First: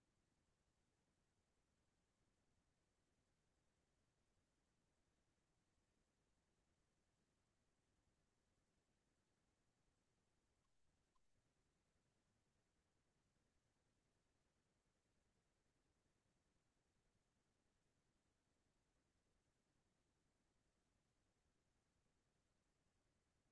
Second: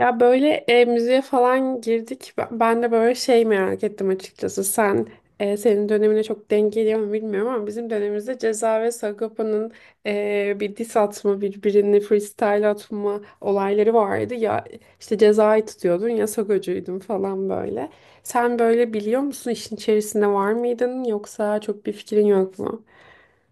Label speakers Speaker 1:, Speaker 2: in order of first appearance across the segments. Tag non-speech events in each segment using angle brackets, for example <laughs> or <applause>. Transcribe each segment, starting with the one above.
Speaker 1: Ya böyle müziğe falan girdik. Ben de böyle şey merak ettim açıkçası. Senin dönemine çok denk geliyor mu bilmiyorum, ama bizim dönemimizde Ceza ve Sagopa'nın bir diss atma, birbirini freestyle atma olayları vardı. Ya işte Ceza'yı tutuyordun, ya Sagocuydun falan, böyle. Sen böyle biliyor musun, işin içerisinde var mıydın yoksa çok bir fikrin yok mu?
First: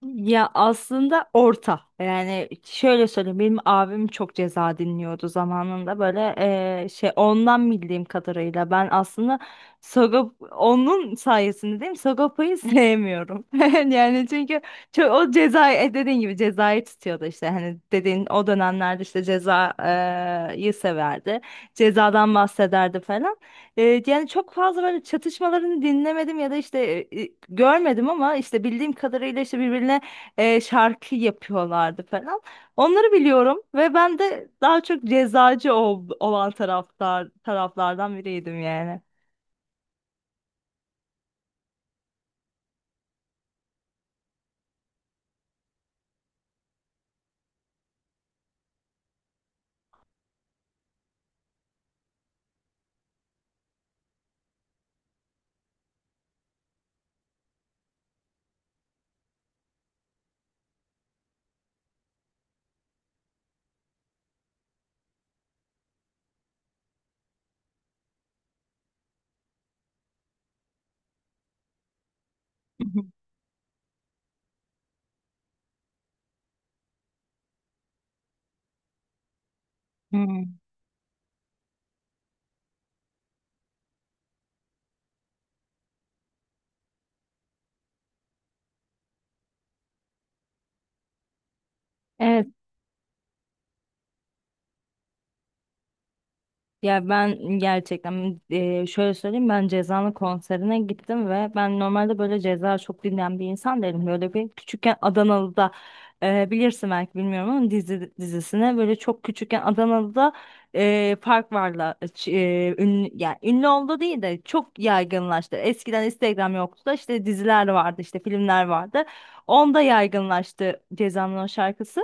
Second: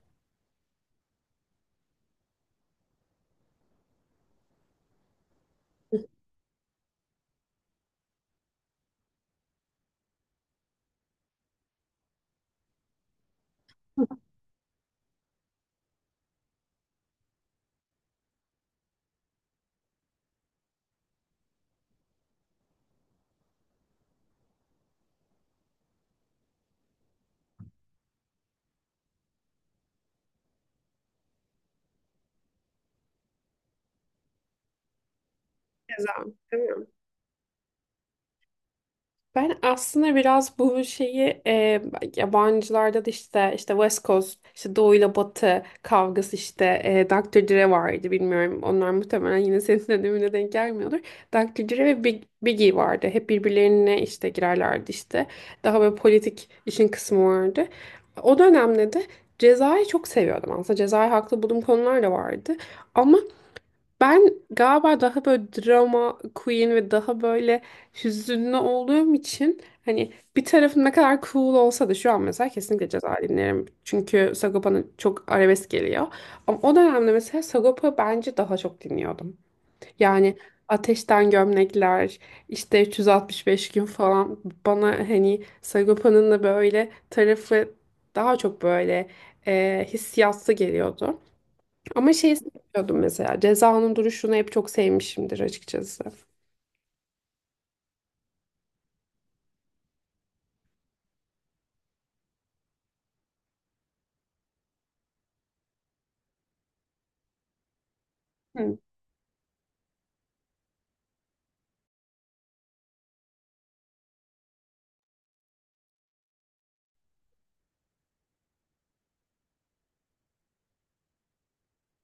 Speaker 2: Ya aslında orta. Yani şöyle söyleyeyim, benim abim çok ceza dinliyordu zamanında, böyle şey, ondan bildiğim kadarıyla ben aslında Sagop onun sayesinde değil mi? Sagopa'yı sevmiyorum. <laughs> Yani çünkü çok o cezayı, dediğin gibi cezayı tutuyordu işte, hani dediğin o dönemlerde işte cezayı severdi. Cezadan bahsederdi falan. Yani çok fazla böyle çatışmalarını dinlemedim ya da işte görmedim, ama işte bildiğim kadarıyla işte birbirine şarkı yapıyorlardı falan. Onları biliyorum ve ben de daha çok cezacı
Speaker 1: Ceza,
Speaker 2: olan
Speaker 1: değil mi?
Speaker 2: taraflardan biriydim yani.
Speaker 1: Ben aslında biraz bu şeyi yabancılarda da işte West Coast, işte Doğu ile Batı kavgası işte, Dr. Dre vardı, bilmiyorum. Onlar muhtemelen yine senin dönemine denk gelmiyordur. Dr. Dre ve Biggie vardı. Hep birbirlerine işte girerlerdi işte. Daha böyle politik işin kısmı vardı. O dönemde de Ceza'yı çok seviyordum aslında. Ceza'yı haklı bulduğum konular da vardı. Ama ben galiba daha böyle drama queen ve daha böyle hüzünlü olduğum için, hani bir tarafım ne kadar cool olsa da, şu an mesela kesinlikle ceza
Speaker 2: <laughs>
Speaker 1: dinlerim. Çünkü Sagopa'nın çok arabesk geliyor. Ama o dönemde mesela Sagopa bence daha çok dinliyordum. Yani
Speaker 2: Hmm.
Speaker 1: Ateşten Gömlekler, işte 365 gün falan, bana hani Sagopa'nın da böyle tarafı daha çok böyle hissiyatlı geliyordu. Ama şeyi
Speaker 2: Evet.
Speaker 1: seviyordum mesela. Ceza'nın duruşunu hep çok sevmişimdir açıkçası.
Speaker 2: Ya ben gerçekten şöyle söyleyeyim, ben Ceza'nın konserine gittim ve ben normalde böyle Ceza çok dinleyen bir insan değilim. Böyle bir küçükken Adanalı'da bilirsin belki, bilmiyorum ama dizi dizisine
Speaker 1: Hı.
Speaker 2: böyle çok küçükken Adanalı'da Park Var'la ünlü, yani ünlü oldu değil de çok yaygınlaştı. Eskiden Instagram yoktu da, işte diziler vardı, işte filmler vardı. Onda yaygınlaştı Ceza'nın o şarkısı.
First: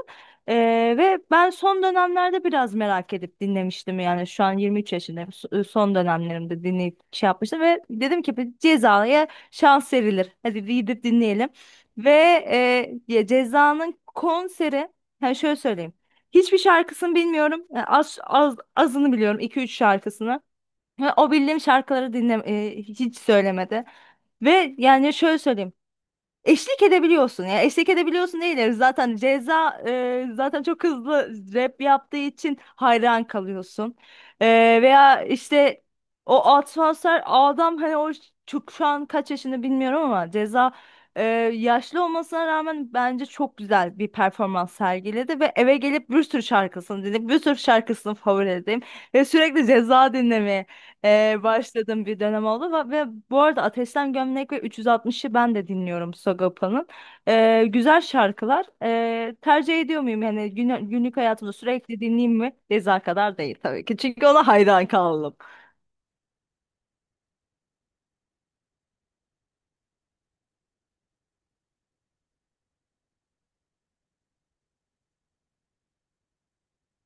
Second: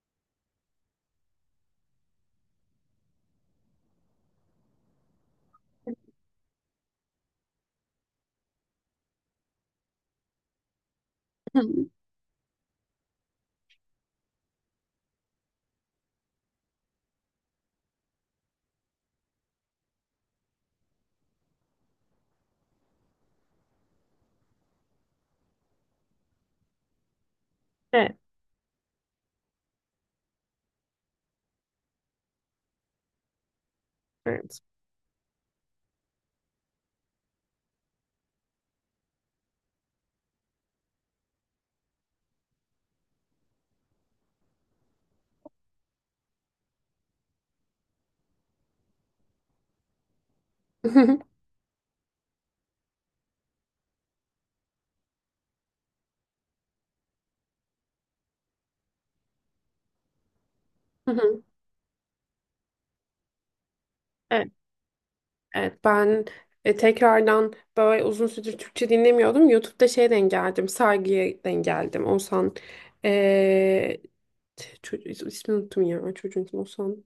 Speaker 2: Ee, Ve ben son dönemlerde biraz merak edip dinlemiştim. Yani şu an 23 yaşındayım, son dönemlerimde dinleyip şey yapmıştım ve dedim ki bir Ceza'ya şans verilir, hadi bir gidip dinleyelim.
Speaker 1: <laughs> Hı.
Speaker 2: Ve ya Ceza'nın konseri, yani şöyle söyleyeyim, hiçbir şarkısını bilmiyorum. Yani az, az azını biliyorum, iki üç şarkısını ve o bildiğim şarkıları hiç söylemedi. Ve yani şöyle söyleyeyim, eşlik edebiliyorsun ya. Eşlik
Speaker 1: Evet.
Speaker 2: edebiliyorsun değil. Zaten Ceza zaten çok hızlı rap yaptığı için hayran kalıyorsun. E,
Speaker 1: Evet.
Speaker 2: Veya işte o atmosfer adam, hani o çok, şu an kaç yaşında bilmiyorum ama Ceza, e, yaşlı olmasına rağmen bence çok güzel bir performans sergiledi ve eve gelip bir sürü şarkısını dinledim. Bir sürü şarkısını favori edeyim ve sürekli Ceza dinlemeye
Speaker 1: <laughs>
Speaker 2: başladığım bir dönem oldu. Ve bu arada Ateşten Gömlek ve 360'ı ben de dinliyorum Sagopa'nın. Güzel şarkılar. Tercih ediyor muyum? Yani
Speaker 1: Hı
Speaker 2: günlük
Speaker 1: hı.
Speaker 2: hayatımda sürekli dinleyeyim mi? Ceza kadar değil tabii ki. Çünkü ona
Speaker 1: Evet,
Speaker 2: hayran kaldım.
Speaker 1: evet. Ben tekrardan böyle uzun süredir Türkçe dinlemiyordum. YouTube'da şey denk geldim. Saygıya denk geldim. Oğuzhan, e, çocuk, ismini unuttum ya, çocuğun ismi Oğuzhan.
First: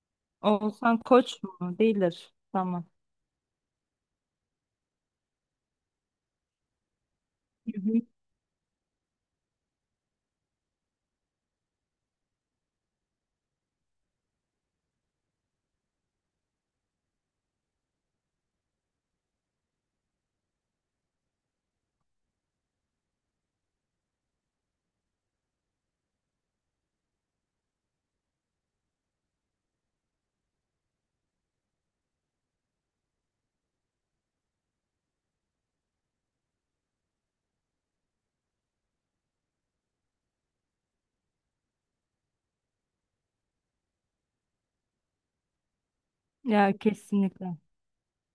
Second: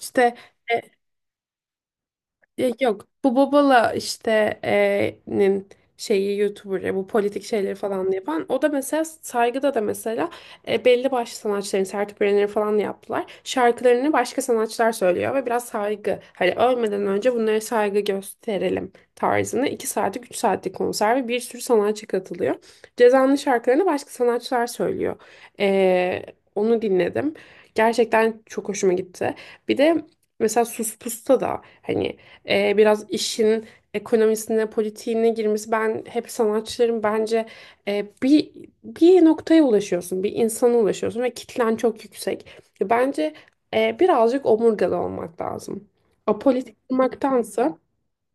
Speaker 1: İşte e,
Speaker 2: Oğuzhan Koç mu? Değildir.
Speaker 1: ya
Speaker 2: Tamam.
Speaker 1: yok, bu Bobala işte nin şeyi, YouTuber'ı, bu politik şeyleri
Speaker 2: Hı hı.
Speaker 1: falan yapan, o da mesela saygıda da mesela belli başlı sanatçıların sertüplerini falan yaptılar. Şarkılarını başka sanatçılar söylüyor ve biraz saygı, hani ölmeden önce bunlara saygı gösterelim tarzında, 2 saatlik 3 saatlik konser ve bir sürü sanatçı katılıyor. Ceza'nın şarkılarını başka sanatçılar söylüyor. E, onu dinledim. Gerçekten çok hoşuma gitti. Bir de mesela Sus Pus'ta da hani biraz işin ekonomisine, politiğine girmesi. Ben hep sanatçıların bence e, bir bir noktaya ulaşıyorsun, bir insana ulaşıyorsun ve kitlen çok yüksek. Bence birazcık omurgalı olmak lazım.
Speaker 2: Ya
Speaker 1: Apolitik, hı,
Speaker 2: kesinlikle.
Speaker 1: olmaktansa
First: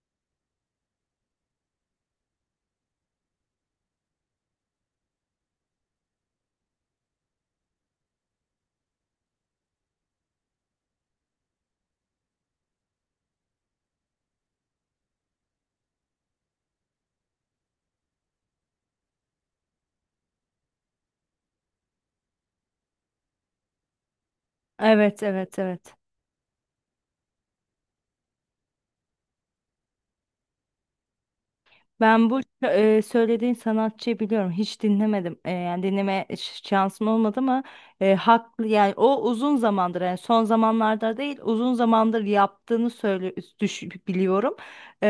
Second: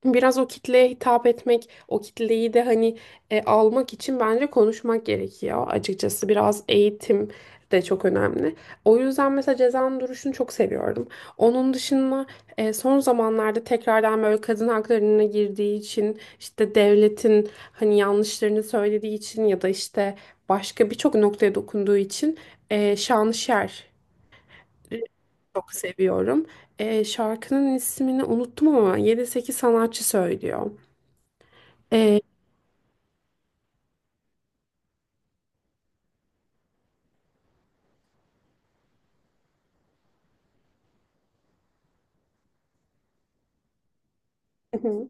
Speaker 1: biraz o kitleye hitap etmek, o kitleyi de hani almak için bence konuşmak gerekiyor. Açıkçası biraz eğitim de çok önemli. O yüzden mesela Ceza'nın duruşunu çok seviyorum. Onun dışında son zamanlarda tekrardan böyle kadın haklarına girdiği için, işte devletin hani yanlışlarını söylediği için, ya da işte başka birçok noktaya dokunduğu için Şanışer
Speaker 2: Evet, evet,
Speaker 1: çok
Speaker 2: evet.
Speaker 1: seviyorum. Şarkının ismini unuttum ama 7-8 sanatçı söylüyor. Ee,
Speaker 2: Ben bu söylediğin sanatçıyı biliyorum. Hiç dinlemedim. E, yani dinleme şansım olmadı, ama haklı yani, o uzun zamandır, yani son zamanlarda değil uzun zamandır yaptığını söyle, düş, biliyorum.
Speaker 1: Hı hı,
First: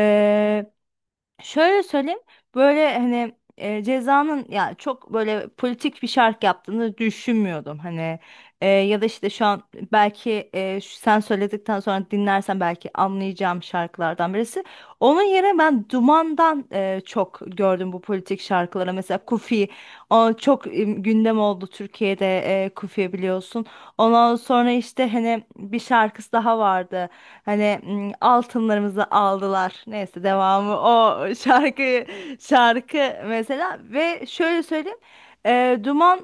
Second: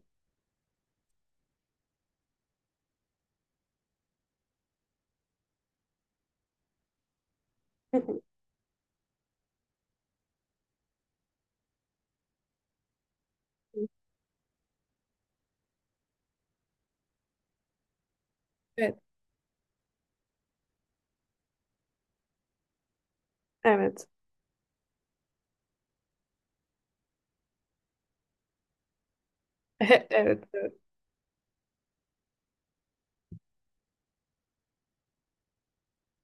Speaker 2: Şöyle söyleyeyim, böyle hani Ceza'nın ya çok böyle politik bir şarkı yaptığını düşünmüyordum
Speaker 1: hı
Speaker 2: hani.
Speaker 1: hı.
Speaker 2: Ya da işte şu an belki, sen söyledikten sonra dinlersen belki anlayacağım şarkılardan birisi. Onun yerine ben Duman'dan çok gördüm bu politik şarkılara,
Speaker 1: Evet.
Speaker 2: mesela Kufi, o çok gündem oldu Türkiye'de, Kufi biliyorsun.
Speaker 1: Evet.
Speaker 2: Ondan sonra işte hani bir şarkısı daha vardı. Hani altınlarımızı aldılar.
Speaker 1: <laughs> Evet.
Speaker 2: Neyse devamı
Speaker 1: Evet.
Speaker 2: o şarkı mesela. Ve şöyle söyleyeyim, Duman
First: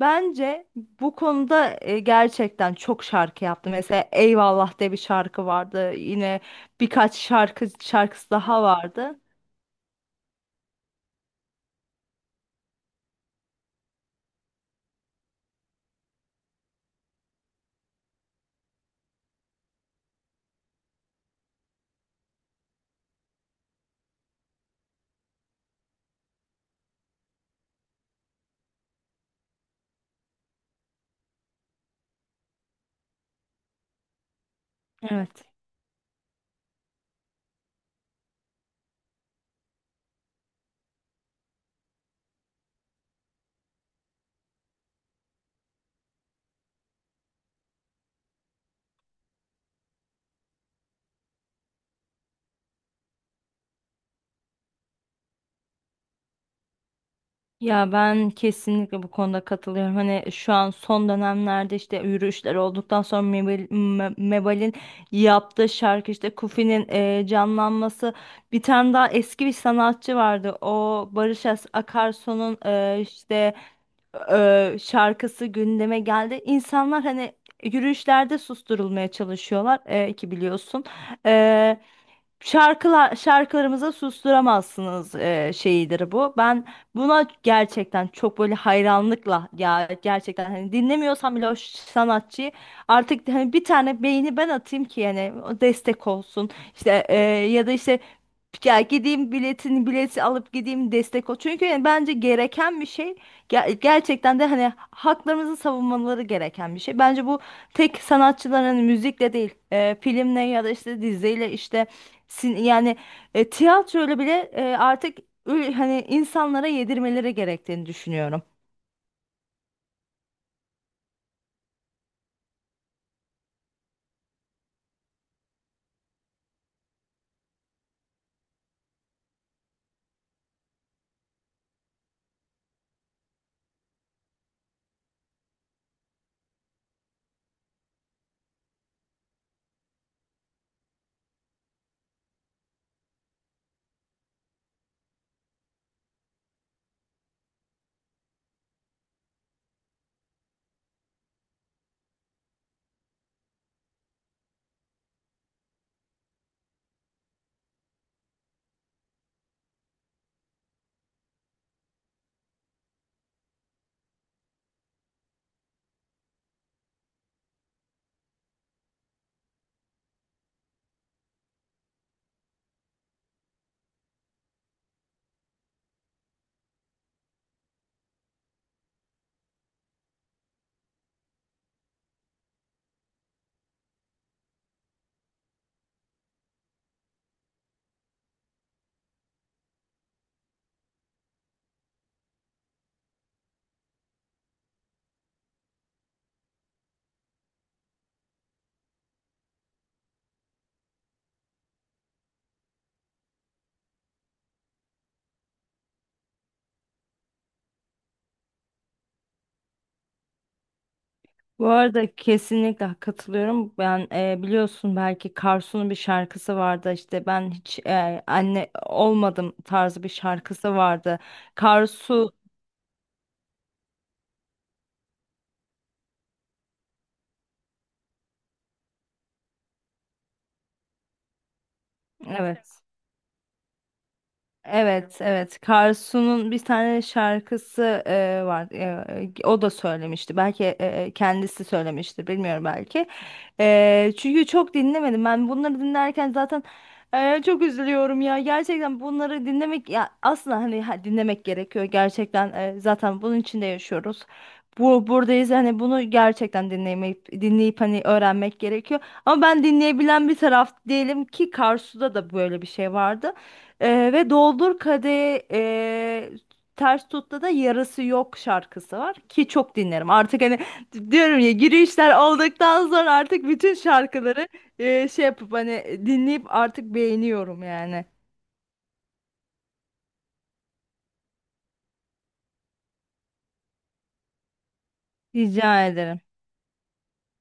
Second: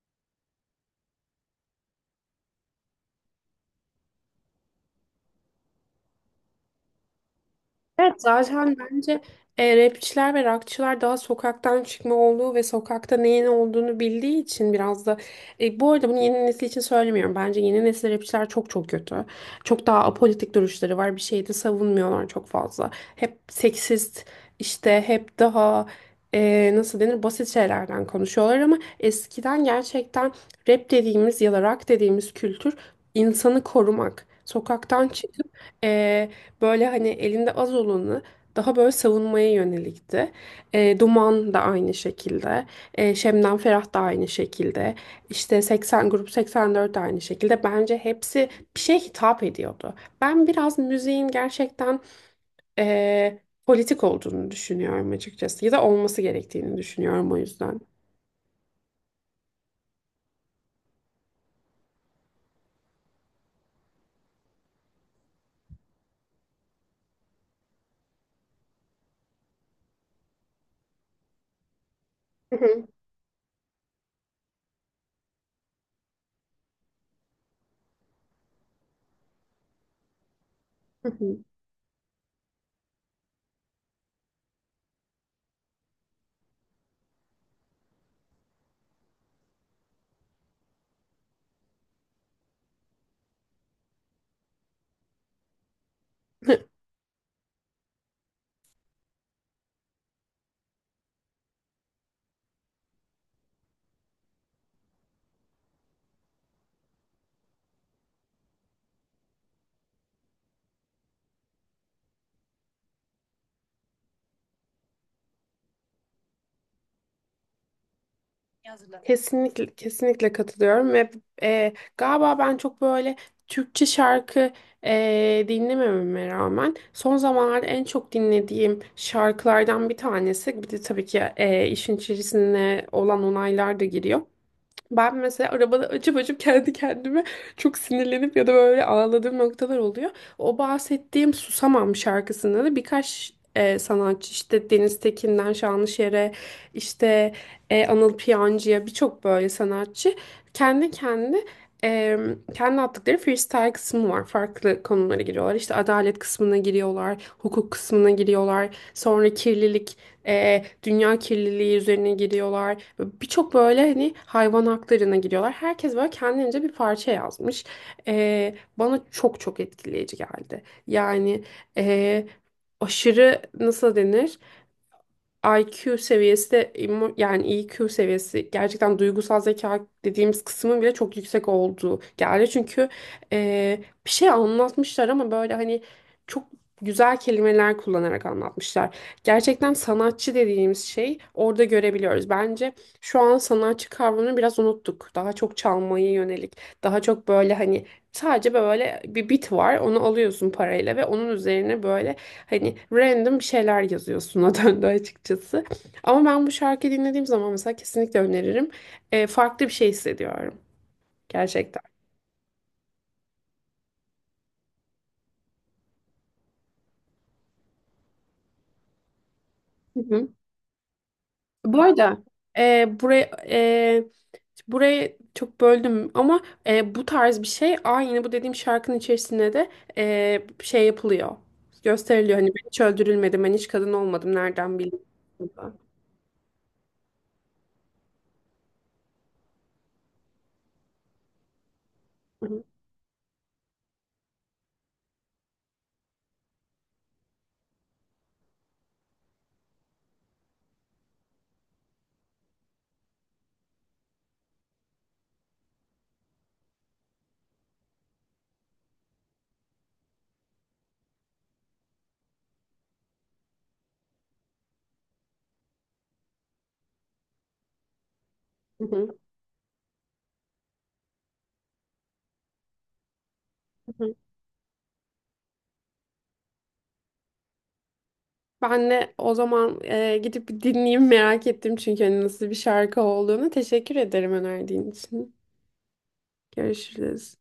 Speaker 2: bence bu konuda gerçekten çok şarkı yaptı. Mesela Eyvallah diye bir şarkı vardı. Yine birkaç
Speaker 1: Evet,
Speaker 2: şarkısı daha
Speaker 1: zaten
Speaker 2: vardı.
Speaker 1: bence rapçiler ve rockçılar daha sokaktan çıkma olduğu ve sokakta neyin olduğunu bildiği için, biraz da bu arada bunu yeni nesil için söylemiyorum. Bence yeni nesil rapçiler çok çok kötü. Çok daha apolitik duruşları var. Bir şeyi de savunmuyorlar çok fazla. Hep seksist, işte hep daha nasıl denir, basit şeylerden konuşuyorlar, ama eskiden gerçekten rap dediğimiz ya da rock dediğimiz kültür insanı korumak. Sokaktan
Speaker 2: Evet.
Speaker 1: çıkıp e, böyle hani elinde az olanı daha böyle savunmaya yönelikti. Duman da aynı şekilde. Şebnem Ferah da aynı şekilde. İşte 80 grup 84 de aynı şekilde. Bence hepsi bir şeye hitap ediyordu. Ben biraz müziğin gerçekten e, politik olduğunu düşünüyorum açıkçası. Ya da olması gerektiğini düşünüyorum, o yüzden.
Speaker 2: Ya ben kesinlikle bu konuda katılıyorum. Hani şu an son dönemlerde işte yürüyüşler olduktan sonra Mebal'in yaptığı şarkı, işte Kufi'nin canlanması. Bir tane daha eski bir sanatçı vardı. O Barış
Speaker 1: Hı
Speaker 2: Akarsu'nun
Speaker 1: hı,
Speaker 2: işte şarkısı gündeme geldi. İnsanlar hani yürüyüşlerde susturulmaya çalışıyorlar, ki biliyorsun.
Speaker 1: hı
Speaker 2: E, Şarkılar, şarkılarımıza susturamazsınız, şeyidir bu. Ben buna gerçekten çok böyle hayranlıkla, ya gerçekten hani dinlemiyorsam bile o sanatçıyı, artık hani bir tane beğeni ben atayım ki yani o destek olsun.
Speaker 1: hı. <laughs>
Speaker 2: İşte ya da işte ya gideyim, bileti alıp gideyim, destek ol. Çünkü yani bence gereken bir şey, gerçekten de hani haklarımızı savunmaları gereken bir şey. Bence bu tek sanatçıların hani müzikle değil, filmle ya da işte diziyle, işte yani tiyatroyla bile artık hani insanlara yedirmeleri gerektiğini düşünüyorum.
Speaker 1: De. Kesinlikle kesinlikle katılıyorum ve galiba ben çok böyle Türkçe şarkı dinlemememe rağmen, son zamanlarda en çok dinlediğim şarkılardan bir tanesi, bir de tabii ki işin içerisine olan onaylar da giriyor. Ben mesela arabada açıp açıp kendi kendime çok sinirlenip ya da böyle ağladığım noktalar oluyor. O bahsettiğim Susamam şarkısında da birkaç sanatçı, işte Deniz Tekin'den Şanlışer'e, işte Anıl Piyancı'ya, birçok böyle sanatçı kendi kendi e, kendi attıkları freestyle kısmı var. Farklı konulara giriyorlar. İşte adalet kısmına giriyorlar, hukuk kısmına giriyorlar. Sonra kirlilik, dünya kirliliği üzerine giriyorlar. Birçok böyle hani hayvan haklarına giriyorlar. Herkes böyle kendince bir parça yazmış. Bana çok çok etkileyici geldi. Yani e, aşırı, nasıl denir? IQ seviyesi de yani EQ seviyesi, gerçekten duygusal zeka dediğimiz kısmın bile çok yüksek olduğu geldi. Çünkü e, bir şey anlatmışlar ama böyle hani çok güzel kelimeler kullanarak anlatmışlar. Gerçekten sanatçı dediğimiz şey orada görebiliyoruz. Bence şu an sanatçı kavramını biraz unuttuk. Daha çok çalmaya yönelik, daha çok böyle hani sadece böyle bir bit var. Onu alıyorsun parayla ve onun üzerine böyle hani random bir şeyler yazıyorsun <laughs> o döndü açıkçası. Ama ben bu şarkıyı dinlediğim zaman mesela kesinlikle öneririm. Farklı bir şey hissediyorum
Speaker 2: Bu
Speaker 1: gerçekten.
Speaker 2: arada kesinlikle katılıyorum. Ben biliyorsun belki, Karsu'nun bir şarkısı vardı, işte ben hiç anne olmadım
Speaker 1: Hı
Speaker 2: tarzı bir
Speaker 1: hı.
Speaker 2: şarkısı vardı.
Speaker 1: Bu arada
Speaker 2: Karsu
Speaker 1: e, buraya e, burayı çok böldüm ama bu tarz bir şey, aynı bu dediğim şarkının içerisinde de şey yapılıyor. Gösteriliyor hani, ben hiç
Speaker 2: evet.
Speaker 1: öldürülmedim, ben hiç kadın olmadım, nereden bileyim.
Speaker 2: Evet, evet.
Speaker 1: Hı
Speaker 2: Karsu'nun bir tane şarkısı var. E, o da söylemişti. Belki kendisi söylemiştir,
Speaker 1: hı.
Speaker 2: bilmiyorum belki. E, çünkü çok dinlemedim. Ben bunları dinlerken zaten çok üzülüyorum ya. Gerçekten bunları dinlemek ya, aslında hani dinlemek gerekiyor. Gerçekten zaten bunun içinde yaşıyoruz. Bu buradayız, hani bunu gerçekten dinleyip dinleyip hani öğrenmek gerekiyor. Ama ben dinleyebilen bir taraf değilim ki. Karsu'da da böyle bir şey vardı. Ve doldur kadehi, ters tutta da yarısı yok şarkısı var
Speaker 1: Hı
Speaker 2: ki çok dinlerim. Artık hani diyorum ya, girişler olduktan sonra artık bütün
Speaker 1: hı.
Speaker 2: şarkıları şey yapıp hani dinleyip artık beğeniyorum yani.
Speaker 1: Ben de o zaman gidip bir dinleyeyim, merak ettim çünkü hani nasıl bir şarkı olduğunu. Teşekkür ederim önerdiğin için.
Speaker 2: Rica ederim.
Speaker 1: Görüşürüz.